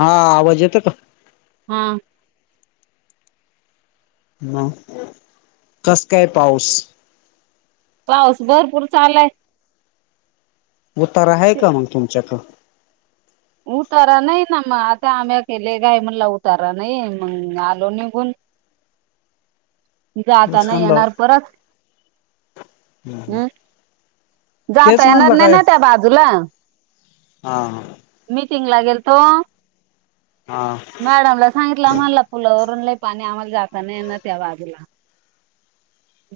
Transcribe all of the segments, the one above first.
हा आवाज येतोय का? हा. ह कस काय पाऊस? पाऊस भरपूर चालू आहे. उतारा आहे का मग तुमच्याकड? उतारा नाही ना मग आता आम्ही केले काय म्हणला उतारा नाही मग आलो निघून. जाताना येणार परत. हम्म हम. हम् जाता येणार नाही ना त्या बाजूला? हा मीटिंगला गेलतो. हा. मॅडमला सांगितलं आम्हाला पुुलावरून लई पाणी आहे आम्हाला जाता नाही येणार त्या बाजूला.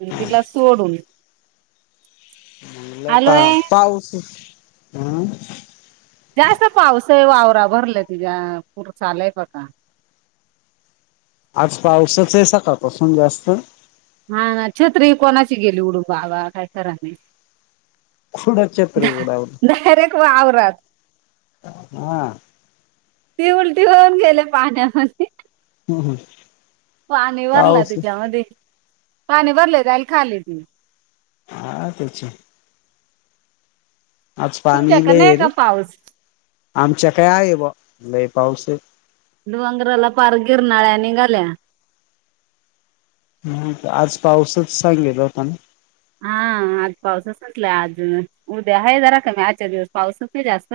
मी दिला सोडून. मग लय पा, आलोय पाऊस हम् जास्त पाऊसय वावरा भरला तिच्या पूरच आलंय बघा. आज पाऊसचय सकाळपासून जास्त. हा ना, छत्री हि कोणाची गेली उडून बाबा काही खर नाही. कुडं छत्री [unintelligible] उडावलं डायरेक्ट वावरात हा ती उलटी होऊन गेले पाण्यामध्ये. [unintelligible] पाणी भरला पाऊस तीच्यायामध्ये, पाणी भरलय जाईल खाली ती. हा तेचय. आज पाणी तुमच्याकडे लय हे नाही का रे, पाऊस आमच्या क हाय बॉ लय पाऊस हे. डोंगराला पार गिरणाळ्या नींघाल्या ह, आज पाऊसच सांगेल होता ना. हा आज पाऊसच सुटलाय आज, उदया आहे जरा कमी आजच्या दिवस पाऊसच नाही जास्त.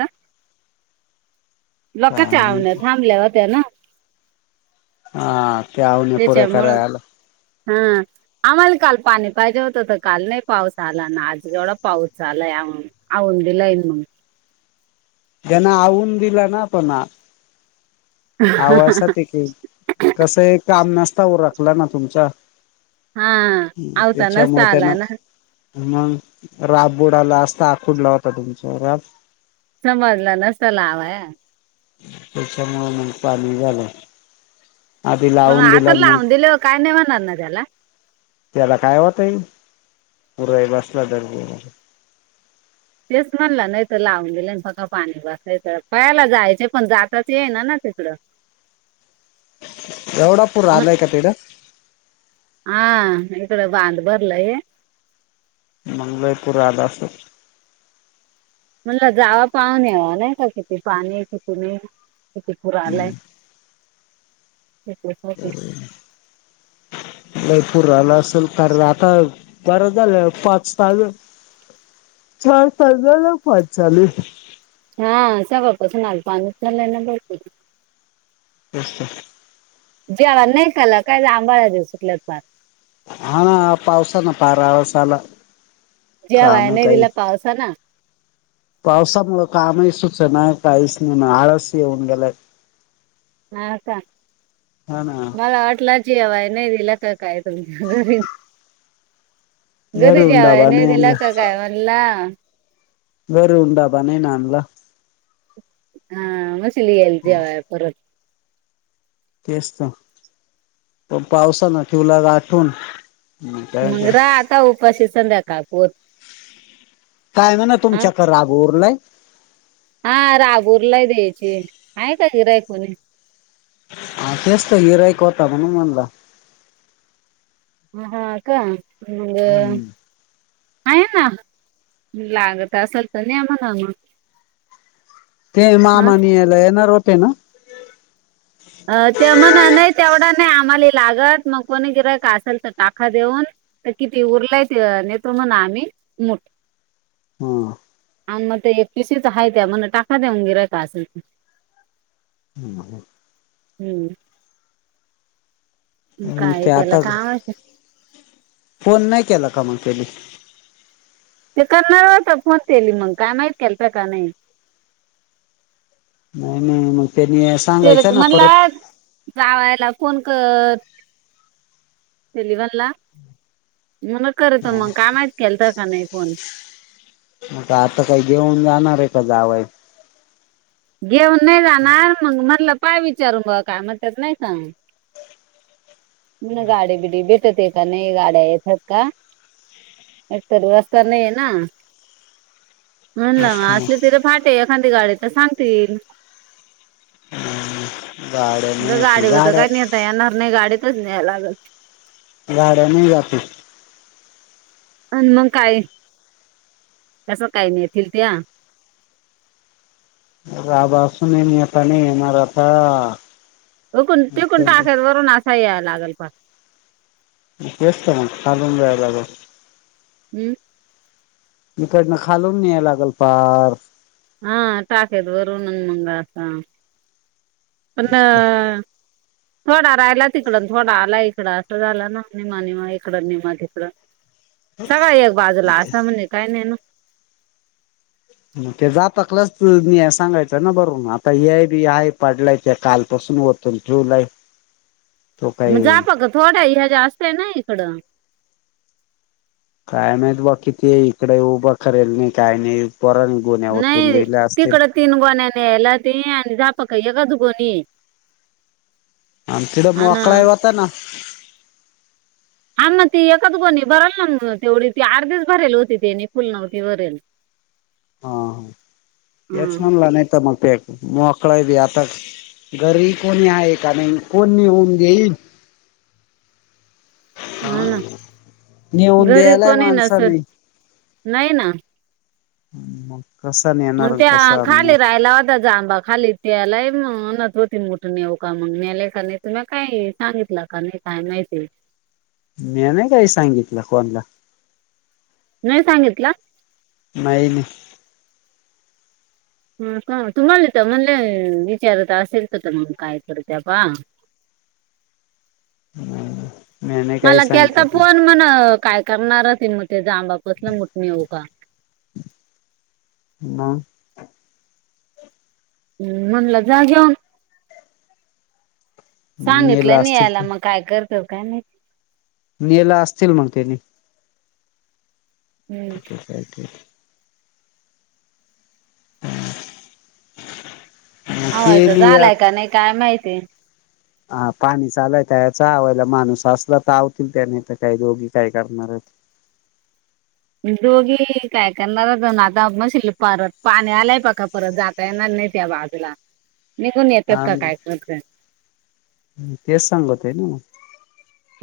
[inaudible] लोकाच्या काय आवन माहिती थांबल्या हो त्या ना. हा. ते आवण्या पुऱ्या तेच्यामुळ, करायला आला हा. आम्हाला काल पाणी पाहिजे होतं त काल नाही पाऊस आला न आज एवढा पाऊस झालाय, आ. औंद दिलंय मंग. जना आवून दिला ना पणा आवासाठी केल, कसं हे काम नसत उरकलं ना तुमचा. हा हम्, आवता नसता त्याच्यामूळ आला त्यांना ना मग, राब बुडाला असता पुढला होता तुमचा राब समजल नसल आव. त्याच्यामुळे मग पाणी झालं. आधी पण लावून दिला आपण मग लावून दिल्यावर काय नाय होणार ना त्याला. त्याला काय होतय, पुरई बसला. [unintelligible] तेच म्हणलं नाही तर लावून दिेलं फक पाणी बसाय, पहायला जायचे पण जाताच येईना ना तिकडं. एवढा पूर न आलाय का तिकड? हा इकड बांध भरलाय मंग लय पूर आला असल. म्हणलं, जावा पाहून यावा नाही का किती पाणी किती नही? किती पूर आलाय. [unintelligible] लय पूर आला असल [unintelligible] आता बर झालं पाच तास, चार तास झाल पाणी चालू ये. हा सकाळपासून आज पाणीच चाललय ना भरपूर. तेच त. जेवान नाही केला काय, जांभाळ्या देऊ सुटल्या पार. हाना, पावसान पार आळस आला. जेवाया काम नाही दिल पावसा न. पावसामुळ कामही सूचना काहीच नाही मग आळस येऊन गेलाय. हा का, हा ना मला वाटला जेवाय नाही दिलं का काय तुमच्या घरी घरी येऊन जेवाय डबा नाय नाही आणला दिला का काय म्हणला. घरून डबा नाही ना आणला. हा म्हशीला येईल जेवाय परत तेच तर, म पावसान ठेवला गाठून काय मग ते रहा आता उपाशी संध्याकाळ पोत काय म्हण हा तुमच्याक राब उरलाय हा राब उरलाय द्यायचे, आहे का गिराइक कोणी? हा तेस त गिराइक होता म्हणून म्हणला हा का मंग, हम्म आहे ना लागत असल तर न्या म्हणा म ते मामा न्यायला येणार होते ना? अ ते म्हण नाही तेवढा नाही आम्हाले लागत, मग कोणी गिराईक असल तर टाका देऊन. तर किती उरलाय ते नेतो म्हणा आम्ही, मुठ ह आणि मग ते एक पिसीच आहेय त्या मण टाका देऊन गिरायता असल तर हम्म हम हम्म मग काय ते केला आता ग, काय माहिती फोन नाही केला का मग त्यानी ते करणार होता फोन केली, मग काय माहीत केलता का नाही. नाही नाही मग त्येनी असं ते म्हणला जावायला फोन कर सलिव्हनला, मण करतो म काय माहित केलता काय नाही फोन म का आता काय घेऊन जाणार हाय का जावाय? घेऊन नाही जाणार मग मणलं पाहा विचारू बघा काय म्हटत्यात नाही का, म्हण गाडी बिडी भेटते का नाही गाड्या येतात का, एकतरी रस्ता नाही आहे ना म्हणलं तेच म तर असली मग तिला फाटे एखादी गाडी तर सांगतील गाड्या म्हणलं नाही गाडीवत गाड्या नेहता येणार नाही, गाडीत न्याय लागलं गाड्या नाही जात अ मग काय कस काही नेतील त्या? राभा असून नेता नाही येणार आता हुकून टिकून टाकर वरून असा याय लागल पण तेस्त मग खालून जाय लागल हम् इकडनं खालून याय लागल पार हा टाकेद वरून न मंग असं पणं थोडा राहिला तिकड थोडा आला इकडं असं झालं ना, निमा निमा इकडं निमा तिकडं सगा एक बाजूला, असा म्हण काय नाही ना ते जात कलच सांगायचं ना बरुण आता, हे बी हाय पडलाय ते कालपासून होत ठेऊलाई मग जापा ग थोड्या ह्याच्या्या असत ना इकडं काय माहितं बघ किती इकडे उभं करेल नाही काय नाही पोरान गोन्ह्यावरतून नाही लिहिले असतील तिकडं तीन गोण्यायाने यायला ते आणि झापक एकच गोणी आमच्याकड आणि मोकळ हाय वतं ना हां ना ती एकच गोणी भरल ना म तेवढी ती. अर्धीच भरेल होती ती ने फुल नव्हती भरेल. हा हेच हं. म्हनला नाही का मग ते. मोखळा हाय यातच. घरी कोणी आहे का नाही? फोन येऊन गेलेत. हो ना नेऊन घरी द्यालाय कोणी नसेल माणसाने. नाही ना. म. कसा न्या मग त्या खाली राहायला. खालचा जामबा खालीच यालाय, म म्हणत होती मोठ नेवूका म्हनुन, नेले का नाही तुला काय माहित. सांगितलं का नाही काय माहिती. म्या नाही काही सांगितलं कोणला. नाही सांगितला. नाही ना. हं का? तुम्हाला तर म्हणले, विचारत असेल तर, तर मग काय करत्या बा. [inaudible] मी नाही काही मला केलता सांगितलं कोण फोन म्हण काय करणार ती मग ते जामबा पासन [unintelligible] न्हेवू का? हा. हं म्हणलं जा घेऊण, मग नेलं सांगितलं नि असतील यायला ते मग. काय करतो काय माहित. नेला असतील मग तेनी हुं. काय ते? आवाज केली झालाय आत का काय माहिती? हा पाणी चालायत याचा आवयला माणूस असला तर, यावतील त्याने तर काही दोघी काय करणार. म दोघी काय करणार आता? माझ परत पाणी आलाय पक्का परत जात जाणार नाहीेत त्या बाजूला. निघून येतात हा का ना, काय करत तेच सांगतोय ना मग.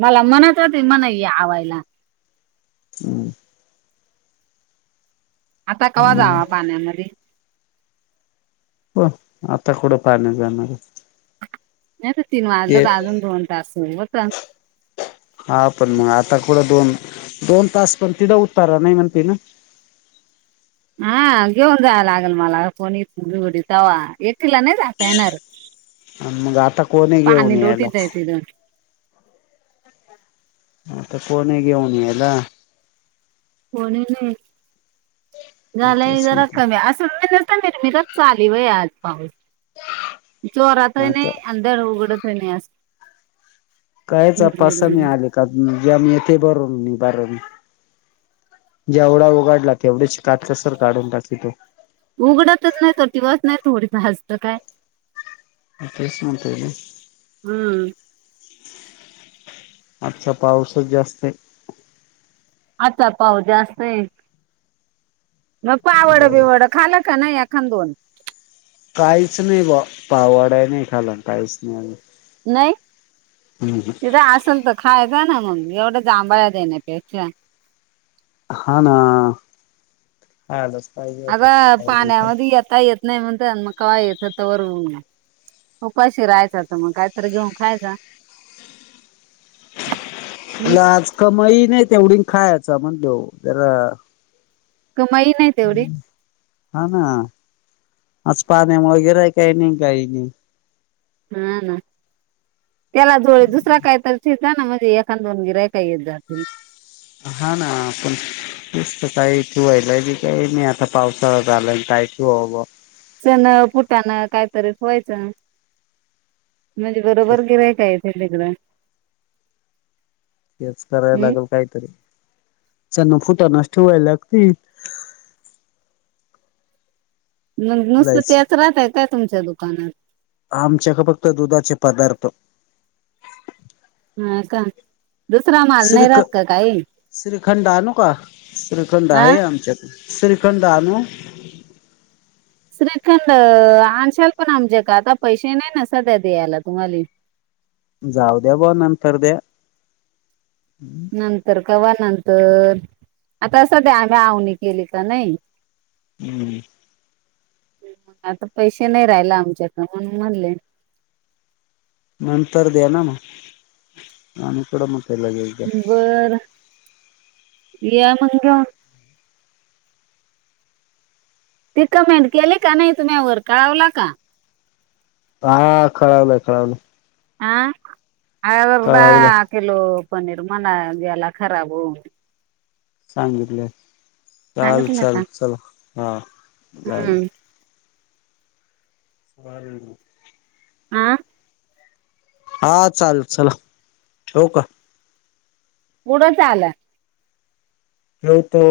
मला म्हनत होते म्हण या आवायला हुं. आता कव्हा मग जावा पाण्यामध्ये? हो आता कुठ पाण्यात जाणार? नाही तर तीन ते वाजलत, अजून दोन तास होत. हा पण, मग आता कुट दोन, दोन तास पण तिथं उतारा नाही म्हणते ना. हा घेऊन जावं लागेल मला, कोणी इथं वडी चावा एकीला नाही जाता येणार. मग आता कोण ये घेऊन यायला. केदार आता कोण आहे घेऊन यायला? कोणी नाही? झालंय म्हटलंच नाही जरा ते कमी अस र मी तर चाली व आज पाऊस. जोरात ही आता नाही आणि धड उघडत ही नाही अस. काहीच पैसा नाही आले का? ज्या मी नेते बरून बरून. जेवढा उगाडला, तेवढीच काटकसर काढून टाकीतो. उघडतच नाही तो, दिवासच नाही थोडी हसतं काय? मग, तेच म्हणतोय मी. हम्म. आजचा पाऊसच जास्त ये. आचा पाऊस जास्त ये. म पावड बर बिवडं खाल का नाही एखान दोन? काहीच नाही बुवा, पाव वडा नाही खाला काहीच नाही आजुन. नाही? तिथ आसन बग. खायचा ना मंग? एवढ्या जांभया देण्या पेशा. हा ना, खायलाचं पाहिजे आता [unintelligible] ती आता येत नाही म्हणतान मग कवा येता तवर उपाशी राहायचा तर मग काहीतरी घेऊन खायचा. [inaudible] हम्म ही आज कमाई नाही तेवढी खायाचा म्हणलो तर कमाई नाही तेवढी? हा ना, आज पाण्यामुळ गिराईक काय नाही काही नाही. हां हां. त्याला जोळे दुसरा काय तर ठीका ना म्हणजे एखाद दोन गिरायक येत जातील. हा ना, पण नुसत काही ठिवायला बी काय नाही आता पावसाळा झालाय काय ठिवावं बुवा? चण, फुटानं कायतरी ठेवायचं म्हणजे ते बरोबर गिरायक येते तिकड. तेच कराय लागल कायतरी, चन, फुटानच ठुवाय लागतील. न नुसत जायचं तेच राहतय काय तुमच्या दुकानात? आमच्या कड फक्त दुधाचे पदार्थ. हां का? दुसरा माल नाही श्रीख राहत का काही श्रीखंड आनु का? श्रीखंड हा आहे आमच्यात. श्रीखंंड आनु? श्रीखंड आणशाल पण आमच्या क आता पैसे नाही ना सध्या द्यायला तुम्हाले. जाऊ द्या बुवा नंतर द्या. नंतर कवा नंतर? आता सद्या आम्ही आवनी केली का नाही. हम्म. आता पैसे नाही राहिल आमच्या कड म्हणून म्हणले. नंतर द्या ना म, आमी कुठ म्हणतो लगेच द्या बर, या मंग घेवुन. ति कमेंड केले का नाही, तुमी यावर कळवला का? हा कळवल कळवल. हां? अर्धा कळावलं किलो पनीर म्हणा गेला खराब होऊन. सांगितलय चाल सांगितलं का चाल चला हां जाऊ. हम्म [inaudible] आं हा चाल चला, ठिवु का? कूढ चाल? ठेवतो.